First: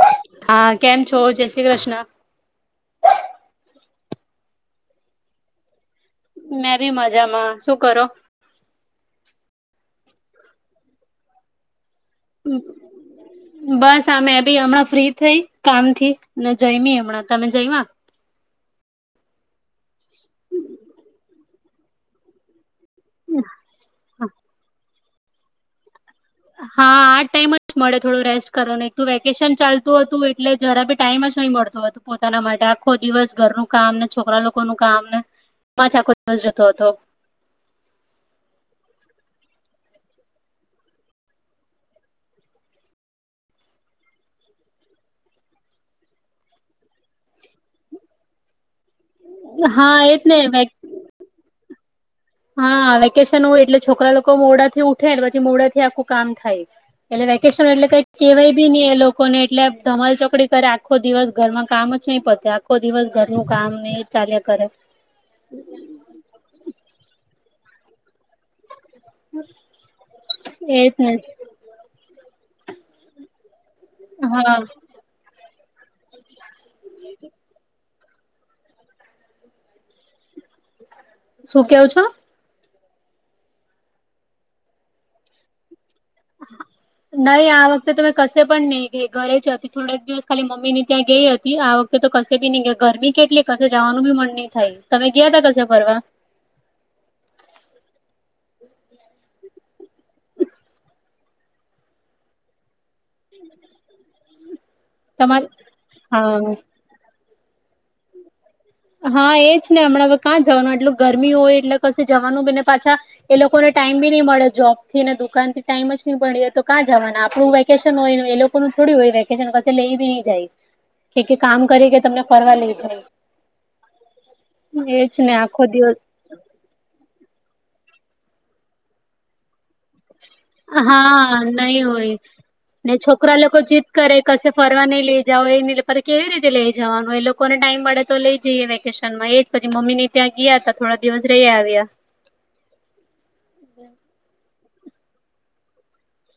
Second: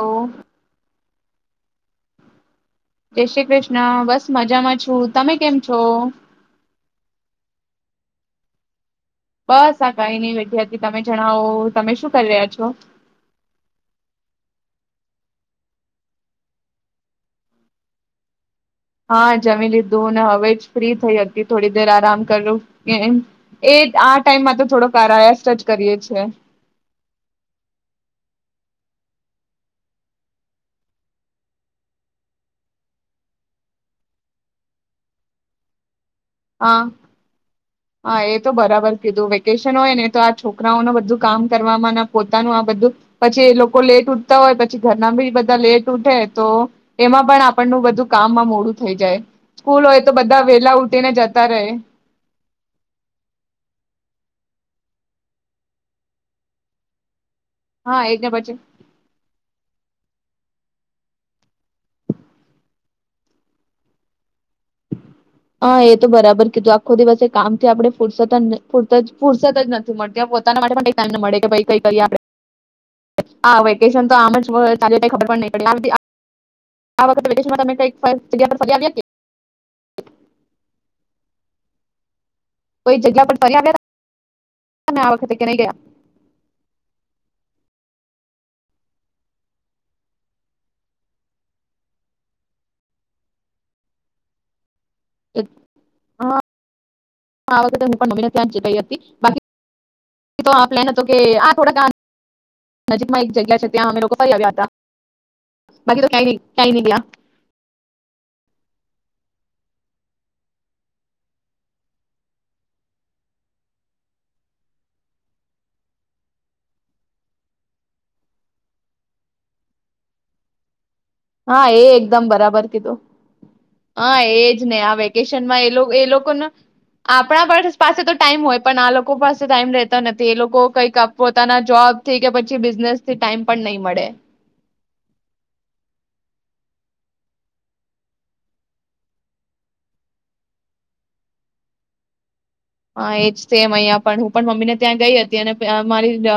લો હા કેમ છો જે જય શ્રી કૃષ્ણ. બસ મજામાં છું તમે કેમ છો? મેં બી મજામાં શું કરો? બસ આ કઈ નઈ વેઠી હતી તમે જણાવો તમે શું કરી રહ્યા છો બસ આમે ભી હમણાં ફ્રી થઈ કામથી, ને જઈમી હમણાં તમે જયમા? હા જમી લીધું હવે જ ફ્રી થઈ હતી થોડી દેર આરામ કરું. એ આ ટાઈમમાં તો થોડોક કારાયા સ્ટચ કરીએ છીએ. હા આ ટાઈમ જ મળે થોડું રેસ્ટ કરવાનું એક વેકેશન ચાલતું હતું એટલે જરા બી ટાઈમ જ ન મળતો હતું પોતાના માટે આખો દિવસ ઘરનું કામ ને છોકરા લોકો નું કામ ને, આખ હ જતો હા હતો. હા એ તો બરાબર કીધું વેકેશન હોય ને તો આ છોકરાઓનું બધું કામ કરવાવામાં પોતાનું આ બધું, પછી એ લોકો લેટ ઉઠતા હોય પછી ઘરના બી બધા લેટ ઉઠે તો, એમાં પણ આપણનું બધું કામમાં મોડું થઈ જાય. સ્કૂલ હા હોય તો એજ ને બધા વેલા ઉઠી ને જતા રહે. હા વેકેશન હોય એટલે છોકરા લોકો મોડાથી ઉઠે પછી મોડાથી આખું કામ થાય, એટલે ક્યુએશન એટલે હા કઈ કેહેવાય પછી બી નહી એ લોકોને એટલે ધમાલ ચોકડી કરે આખો દિવસ ઘરમાં કામ જ નહી પતે આખો દિવસ ઘરનું કામ ને એ ચાલ્યા કરે હા, એ તો બરાબર કીધું આખો દિવસે એક કામથી આપડે ફુરસત જ ન ફુરત જ ફુરસત જ નથી મળતી પોતાના માટે એજ પણ ને ટાઈમ ન મળે કે ભાઈ કઈ કરીઈ આપ આ હવે કેશન તો આમ જ હા વ ચાલી જાય ખબર જ નહીં [unintelligible] આપ આ વખતે વેકેશનમાં તમે કઈક કોઈક જગ્યા પર ફરી આવ્યા કે? શું કેવ છો? કોઈ જગ્યા પર ફરી આવ્યા [inaudible] આ વખતે કે નહી ગયા? નહી આ વખતે તો મેં કશે પણ નહી ગઈ ઘરે જ હતી થોડક દિવસ ખાલી મમ્મીની ત્યાં ગઈ હતી આ વખતે તો કશે ભી નહિં ગયા ગરમી કેટલી કશે જવાનું ભી મન નહી થાય. તમે ગયા તા કશે ફરવા? હા હું પણ આ વખતે મમ્મીને ત્યાં જ ગઈ હતી. ગઈ હતી બાકી તો આ પ્લેન હતો કે આ થોડાક આ નજીકમાં એક જગ્યા છે ત્યાં અમે લોકો ફરી આવ્યા હતા તમારે બાકી તો કયાય હા ક્યાય ની ગયા. હા એ જ ને હમણાં કાં જવાનું એટલું ગરમી હોય એટલે કશે જવાનું બી ને પાછા એ લોકોને ટાઈમ બી નહી મળે જોબ થી ને દુકાન થી ટાઈમ જ નહી મળી રે તો કાં જવાના આપણું વેકેશન હોય એ લોકોનું થોડું હોય વેકેશન કશે લેઈ બી ની જાય. કે કે કામ હા એ કરીએ કે તમને એકદમ ફરવા બરાબર લેય કીધું જાય. હા એજ ને આ એજ ને આખો વેકેશનમાં એ દિવસ એ લોકોના આપણા પાસે તો ટાઈમ હોય પણ આ લોકો પાસે ટાઈમ રહેતો નથી. એ લોકો કંઈક આપ- હા પોતાના નહી હોય જોબથી કે પછી ને બિઝનેસથી છોકરા ટાઈમ લોકો પણ નહીં જીદ મળે કરે કશે ફરવા નઈ લઈ જાવ એ નહીં પર કેવી રીતે લેઈ જવાનું એ લોકોને ટાઈમ મળે તો લઈ જઈએ વેકેશનમાં એ જ પછી મમ્મી ને ત્યાં ગીયા તા થોડા દિવસ રહી આવ્યા. હા એજ સેમ અહિયા પણ હું પણ મમ્મીને ત્યાં ગઈ હતી અને પ અમારી અ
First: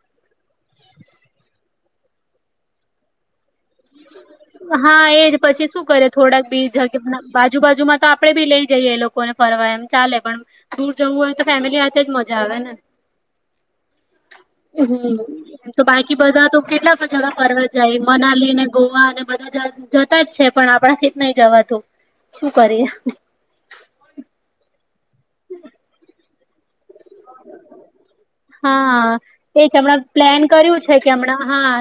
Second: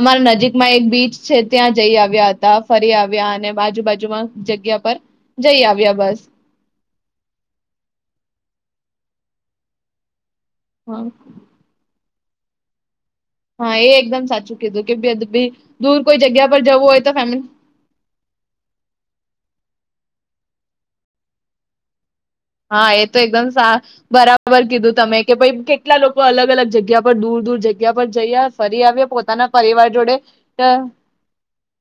અમારા નજીક માં એક બીચ છે ત્યાં જઈ આવ્યા હતા ફરી આવ્યા અને આજુબાજુમાં જગ્યા પર હા એજ જઈ પછી શું આવ્યા કરે બસ થોડાક બી જગ બાજુબાજુમાં તો આપડે ભી લઈ જઈએ એ લોક કોને ફરવા એમ ચાલે પણ દૂર હા જવું હોય તો ફેમિલી હાથે જ મ જાવેને. હા એ એકદમ સાચું કીધું કે બે હમ તો દૂર બાકી કોઈ બધા જગ્યા પર જવું કેટલા હોય તો ફેમ જગા ફરવા જાય મનાલી ને ગોવા અને બ બધા જતા જ છે પણ આપણા થી જ નહીં જવાતું. શું કરીએ હા એ તો એકદમ સા બરાબર કીધું તમે કે ભઈ કેટલા લોકો અલગ અલગ જગ્યા પર દૂર દૂર જગ્યા પર જયા ફરી હા આવ્યા પોતાના એજ પરિવાર હમણાં જોડે પ્લેન અ કર્યું છે કે હમણાં આ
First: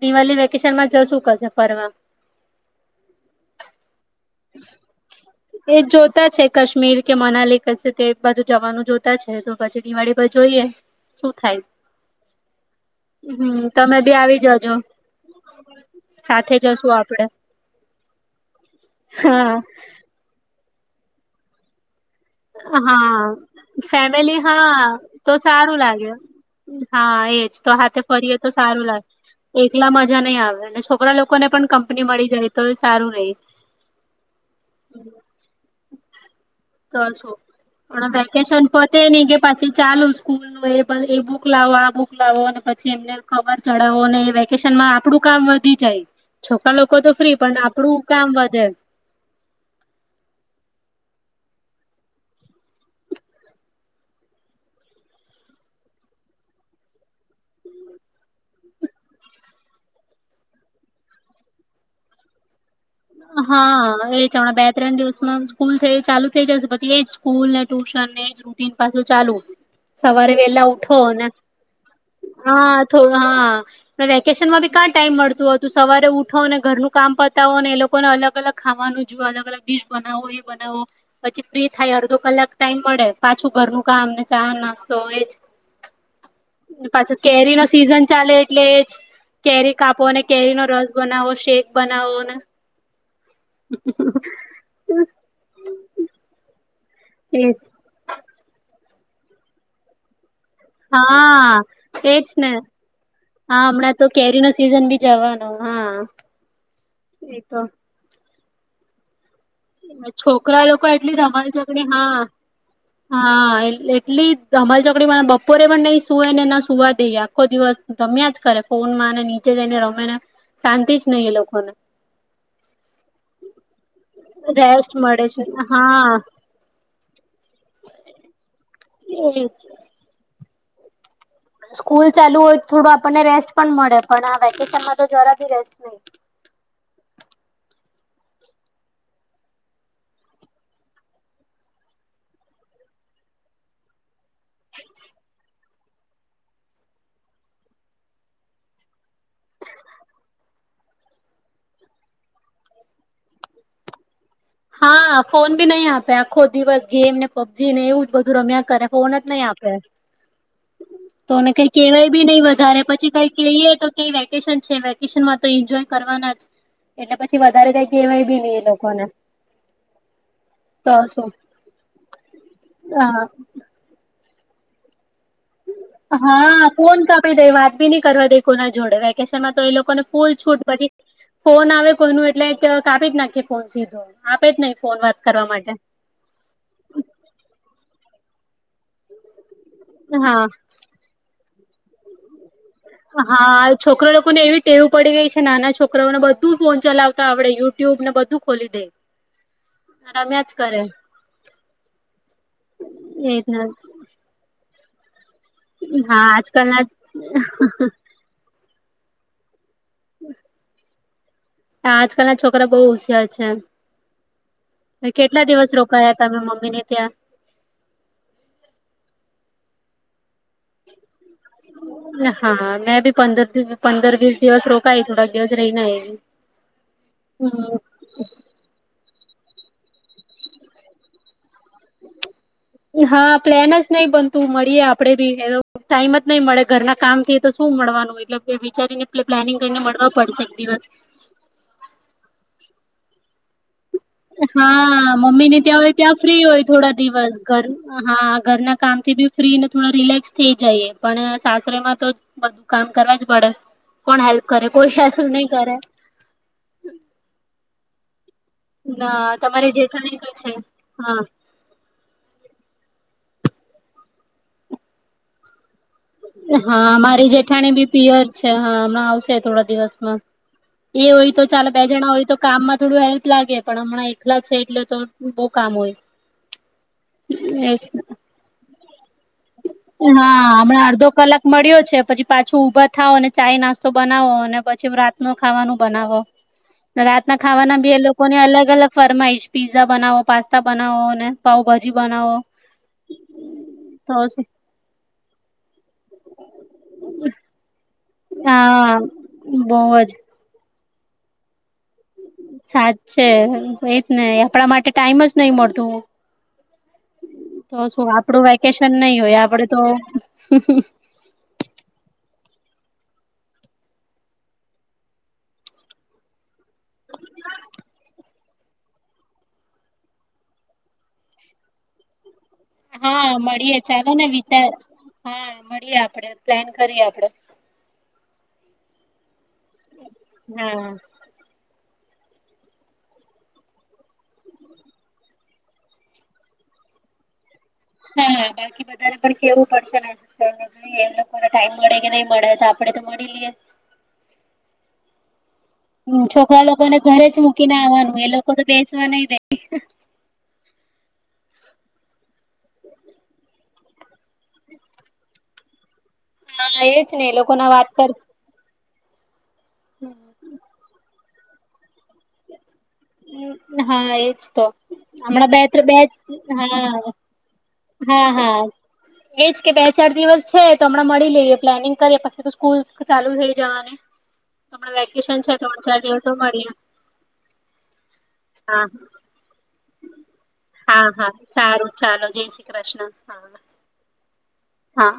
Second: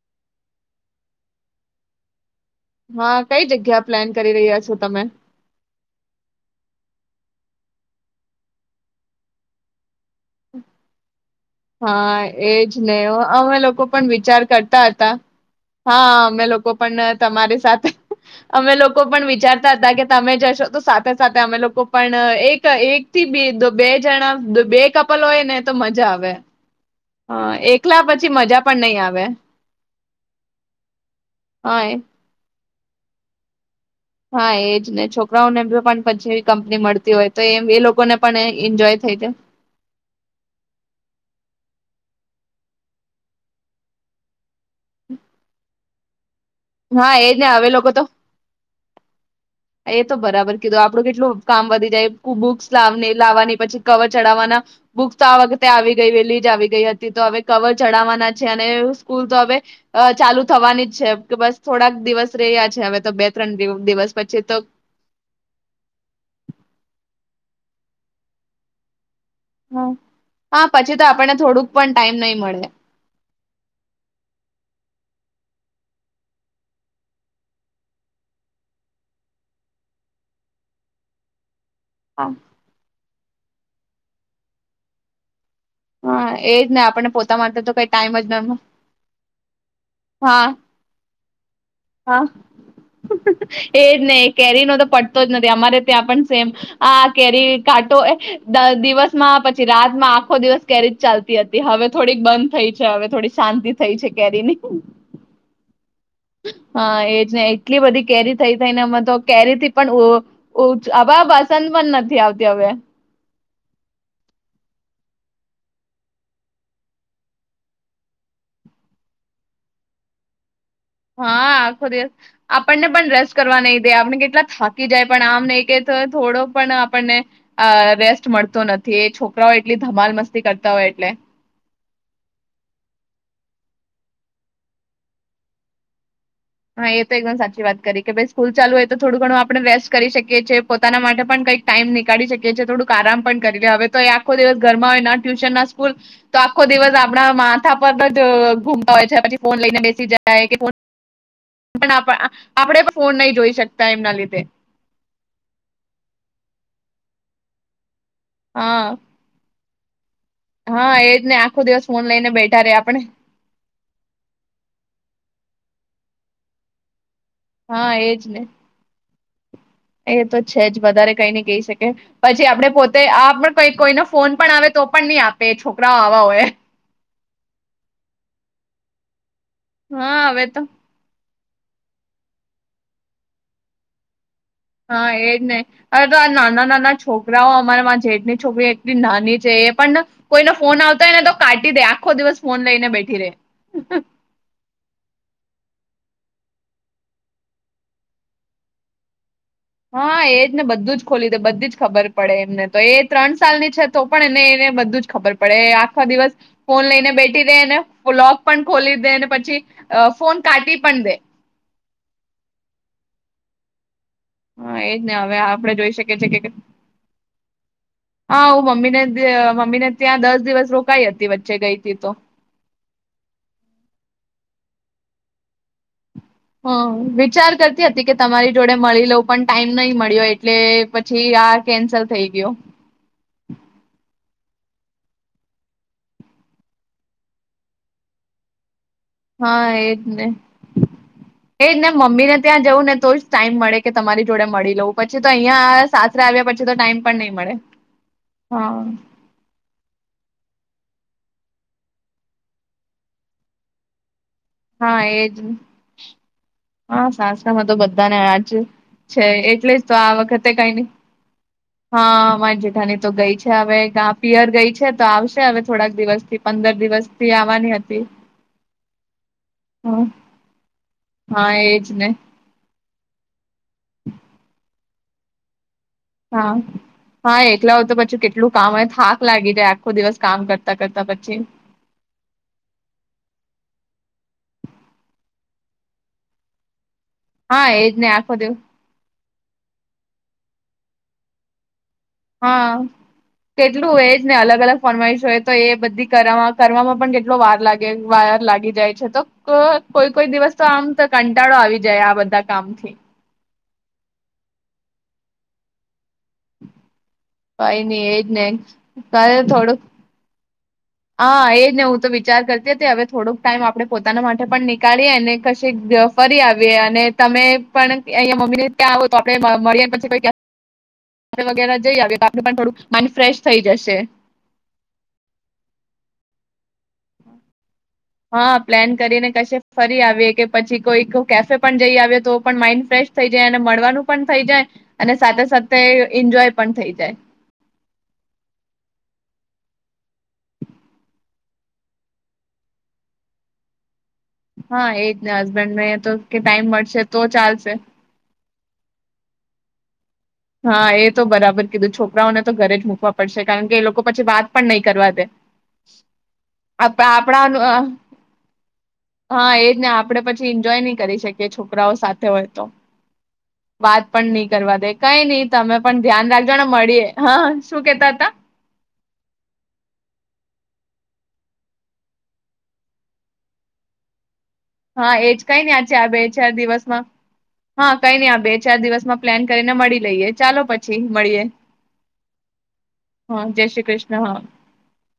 દિવાળી વેકેશન માં જશું કશે. ફરવા. હા, કઈ જગ્યા પ્લાન કરી રહ્યા છો તમે? એ જોતા છે કાશ્મીર કે મનાલી કશે તે બાજુ જવાનું જોતા છે તો પછી દિવાળી બા જોઈએ શું થાય. હા, એજ ને અહ અમે હમ લોકો તમે પણ બી આવી વિચાર જજો કરતા હતા. હા અમે સાથે લોકો જશું પણ આપડે તમારી સાથે અમે લોકો પણ હા વિચારતા હતા કે તમે જશો તો સાથે સાથે અમે લોકો પણ અહ એક એક થી હા બે જણા ફેમિલી બે હા કપલ હોય ને તો સારું મજા લાગે આવે. હા, એજ તો હાથે એકલા પછી ફરીએ તો મજા પણ સારું નહી આવે લાગે એકલા મજા નહી આવે અને છોકરા લોકો ને પણ હા કંપની મળી જાય. તો એ સારું રહી. હા, એજ ને છોકરાઓ ને ભી પણ પછે તો શું પણ વેકેશન એન્જોય પતે થઈ નહી જાય કે પાછી ચાલુ સ્કૂલ નો એ એ બુક લાવો આ બુક લાવો અને પછી એમને ખબર ચડાવો અને એ શનમાં આપડું કામ વધી જાય. છોકરા લોકો તો હા એજ ફ્રી ને પણ હવે લોકો આપડું તો, કામ વધે એ તો બરાબર કીધું આપડું કેટલું કામ વધી જાય બુક્સ લાવ લાવવાની પછી કવર ચડાવવાના, બુક્સ તો આ વખતે આવી ગઈ વેલી જ આવી ગઈ હતી તો હવે કવર ચડાવવાના છે અને સ્કૂલ તો હવે, ચાલુ થવાની જ છે કે બસ થોડાક દિવસ રેય હા એ જ હમણાં બે ત્રણ દિવસમાં સ્કૂલ થઈ ચાલુ થઇ જશે પછી એજ. સ્કૂલ ને ટ્યુશન ને જ રૂન પાસે ચાલુ, હા સવારે વેલા પછી ઉઠો તો આપણને થોડુંક પણ ટાઈમ નહી મળે હા થોડ હા વેકેશનમાં ભી કા ટાઈમ મળતું હતું સવારે ઉઠો ને ઘરનું કામ પતાવો ને એ લોકો લોકોને અલગ અલગ ખાવાનું જો અલગ અલગ ડિશ બનાવો એ બનાવો, પછી ફ્રી થાય અડધો હા કલાક ટાઈમ મળે. પાછું ઘરનું કામને ચાહ નાસ્તો હો એ જ. હા એજ ને આપણને પાછો પોતા કેરી માટે નો તો કઈ સીઝન ટાઈમ ચાલે જ ન એટલે જ કેરી કાપો અને હા કેરીનો રસ બનાવો. છે. હા બનાવો ને. એજ નહ કેરીનો તો પડતો જ નથી અમારે ત્યાં પણ સેમ. હ કેરી એજ કાટો એ દિવસ પછી રાતમાં આખો દિવસ કેરી જ ચાલતી હા હતી હવે થોડીક એજ ને બંધ થઈ છે હવે થોડી હા શાંતિ હમણાં થઈ તો છે કેરી નો કેરીની. સિઝન બી જવાનો હા હા એજ એ ને તો એટલી બધી કે રી થઈ થઈ ને મ તો કેરીથી પણ છોકરા લોકો હવે એટલી ધમાલ વસંત ચકડી પણ નથી હા આવતી હવે. હા એટલી અમાલ ચકડીને બપોરે પણ નઈ સુય ને ના સુવા દઈએ આખો દિવસ રમ્યા જ કરે ફોનમાં અને નીચે જઈને રમે ને. શાંતિ જ નહી એ હા લોકોને આખો દિવસ, આપણને પણ રસ કરવા નહી દે આપણે કે પ થાકી રેસ્ટ જાય મળે પણ છે આમ નહી કે તો હા થોડો પણ આપણને, રેસ્ટ મળતો નથી. એ છોકરાઓ એટલી ધમાલ કરતા હોય એટલે. સ્કૂલ ચાલુ હોય તો થોડું આપણને રેસ્ટ પણ મળે પણ આ વેકેશનમાં તો જરા બી રેસ્ટ નહી. હા એ તો એકદમ સાચી વાત કરી કે ભાઈ સ્કૂલ ચાલુ હોય તો થોડું ઘણું આપણે રેસ્ટ કરી શકીએ છીએ પોતાના માટે પણ કંઈક ટાઈમ નીળી શકીએ છીએ થોુંક આરામ પણ કરી લે હવે તો ખ દિવસ ઘરમાં હોય ટ્યુશન ના ૂલ, તો આખો દિવસ આપણા માથા પર જ ઘુમતા હોય છે પછી ફોન લઈને બેસી જાય કે ફ પણ આપણેે પણ ફોન નહી જોઈ શકતા એમના લીધે. હા ફોન બી નહી આપે આખો દિવસ ગેમ ને પબજી ને એવું જ. બધું રમ્યા કરે હા ફોન જ નહી આપે. હા એજ ને તોને આખો કઈ દિવસ ફોન કેવાય બી લઈને નહી બેઠા રે વધારે આપણે પછી કઈ કહીય તો કે વેકેશન છે વેકેશન માં તો એન્જોય કરવાના જ. એટલે પછી વધારે કઈ હા એજ કેવાય બી ને નહી એ લોકોને. એ તો છે જ તો વધારે કઈ શું ન કઈ શકે પછી આપડે પોતે આપ ને હ કોઈ કોઈનો ફોન પણ આવે તો પણ નહીં આપ હા, ફોન કર પર દે વાત બી નહી કરવા દે કોના જોડે વેકે શન માં તો એ લોકો ને હા ફૂલ હવે તો છૂટ પછી ફોન આવે કોઈ નું એટલે કાપી જ નાખી ફોન સીધો. આપે જ નહી ફોન હા, વાત એજ કરવા ને માટે અરે તો આ નાના નાના છોકરાઓ અમારા માં જે ની છોકરી એકટલી નાની છે એ પણ ન હા કોઈનો ફોન આવતો હોયને તો કાટી દે આખો દિવસ ફોન લઈને બેઠી રે હા, છોકરા લોકો ને એવી ટેવ પડી ગઈ છે નાના છોક રોને બધું ફોન ચલાવતા આવડે યુટ્યુબ ને બધું ખોલી દે. હા, રમ્યા એજ જ ને કરે બધું જ ખોલી દે બધી જ ખબર પડે એમને તો એ ત્રણ સાલ ની છે તો પણ એને એને બધું જ ખબર આપડે આખો હા દિવસ, આજકાલના ફોન લઈને બેઠી રે નેલોગ પણ ખોલી દેને પછી અ ફોન કાઢી પણ દે. આજકાલ ના છોકરા બહુ હોશિયાર છે. હા એજ ને હવે કેટલા દિવસ આપડે જોઈ શકીએ રોકાયા છીએ તમે કે મમ્મી ને ત્યાં હા હું મમ્મીને જ મમ્મીને ત્યાં દસ દિવસ રોકાઈ હતી વચ્ચે ગઈ હતી તો હા મેં ભી પંદર પંદર વીસ દિવસ રોક કઈ થોડા દિવસ રહીને એ. હમ વિચાર કરતી હતી કે તમારી જોડે મળી લઉ. પણ ટાઈમ નહી મળ્યો એટલે પછી આ કેન્સલ થઈ ગયો. હા પ્લેન જ નહી બનતું મળીએ આપડે બી ટાઈમ જ નહી મળે ઘરના કામ થી તો શું મળવાનું એટલે વિચારીને પ્લાનિંગ હા કરીને એજ મળવા ને, પડશે એક દિવસ એજ ને મમ્મી ને ત્યાં જવું ને તો જ ટાઈમ મળે. કે તમારી જોડે મળી લઉં હા પછી તો મમ્મી ને ત્યાં અહિયાં હ ત્યાં સાસરે ફ્રી આવ્યા હોય પછી તો થોડા ટાઈમ પણ દિવસ નહી મળે ઘર હા ઘરના કામ થી બી ફ્રીને થોડા રિલેક્સ થઈ જઈએ, પણ સાસરેમાં તો બધું કામ કરવા જ પડે, કોણ હેલ્પ કરે કોઈ શસ એજ નહી ને. કરે. હા સાસ્ત્રા માં તો બધા નેજ આજ ના છે તમારી એટલે જ તો આ જેઠાણી વખતે છે કઈ નહી હા હા માય જેઠાની તો ગઈ છે. હવે ગ પિયર ગઈ છે તો આવશે હવે થોડાક દિવસ થી પંદર હા દિવસ મારી થી આવવાની જેઠાણી બી હતી પિયર છે હા હમણા આવશે થોડા હા દિવસમાં એ હોય તો હા ચાલ બે એજ ને જણા હોય તો કામ માં થોડું હેલ્પ લાગે. પણ હમણાં એકલા છે એટલે તો. બહુ કામ હોય હા હા એકલા હોય તો પછી કેટલું કામ હો. હા હમણાં અડધો પછી કલાક મળ્યો છે પછી પાછું ઉઊભા થાવ અને ચાાય નાસ્તો બનાવો અને પછી રાતનો ખાવાનું બનાવો. રાતના હા ખાવાના એજ બી એ લોકો આખો ને દિવસ અલગ અલગ ફરમાઈશ પીઝા બનાવો પાસ્તા બનાવો અને પાઉભાજી. બનાવો હા કેટલું તો એજ ને અલગ અલગ ફરમાવીશ હોય તો એ બધી કરવામાં પણ કેટલો વાર લાગે વાયર લાગી જાય હા છે તો બહુ કોઈ કોઈ દિવસ તો આમ તો કંટાળો આવી જાય આ બધા કામથી સાચે એજને આપડા માટે ટાઈમ જ નઈ મળતું. તો કઈ નઈ શું એજ ને આપડું વેકેશન નઈ હોય, ઘરે આપડે તો થોડુંક હા, એજને હું તો વિચાર કર તે જ ને હવે થોડોક ટાઈમ આપણે પોતાના માટે પણ નીકાળીએ અને કશે ફરી આવયે. અને તમે પણ એ મ ક્યાં હોય તો આપડે મરિયે પછીઈ વગેરા જઈ આવયે. હા મળીએે ચાલો ને વિચાર હા. આપડે પ્લેક કરીએ આપડે હા પ્લાન કરીને કશે ફરી આવીએ કે પછી હા કોઈક કેફે પણ જઈ આવ તો પણ માઈન્ડ ફ્રેશ થઈ જાય અને મળવાનું પણ થઈ જાય અને સાથે સાથે એન્જોય પણ થઈ જાય. હા બાકી બધાને પણ કેવું પડશે ને જોઈએ એ લોકોને ટાઈમ મળે કે નહી મળે તો આપડે તો મળી લઈએ. હા એજ ને હસબેન્ડને તો કે છોકરા ટાઈમ લોકોને મળશે તો ઘરે જ મૂકીને ચાલશે. આવવાનું એ લોકો તો બેસવા નય દે. હા, એ તો બરાબર કીધું છોકરાઓને તો ઘરે જ મુકવા પડશે કારણ કે એ લોકો પછી વાત પણ નહીં કરવા દે. હા, આપ એજ ને લોકો ને આપણા વાત કર હા, એ જને આપણે પછી એન્જોય નહી કરી શક કે છોકરાઓ સાથે હોય તો. હા વાત પણ એજ નહી તો કરવા દે. કઈ નહી હમણાં બે તમે ત બે પણ ધ્યાન રાખજો ને હા મળીએ હા શું કેતા હતા? હા હા એજ એજ કે બે ચાર દિ વસ છે તો હમણાં મળી લઈએ પ્લાનિંગ કરીએ પછી તો સ્કૂલ ચાલુ થઈ જવાની. હમણાં હા, એજ વેકેશન કઈ ને ત્રણ ચાર છે આ બે દિવસ તો ચાર મળીએ દિવસમાં હા, કઈ નઈ આ બે ચાર હા દિવસમાં પ્લાન કરીન હા હા સારું ચાલો. જય શ્રી કૃષ્ણ. હા જય શ્રી કૃષ્ણ હા હા.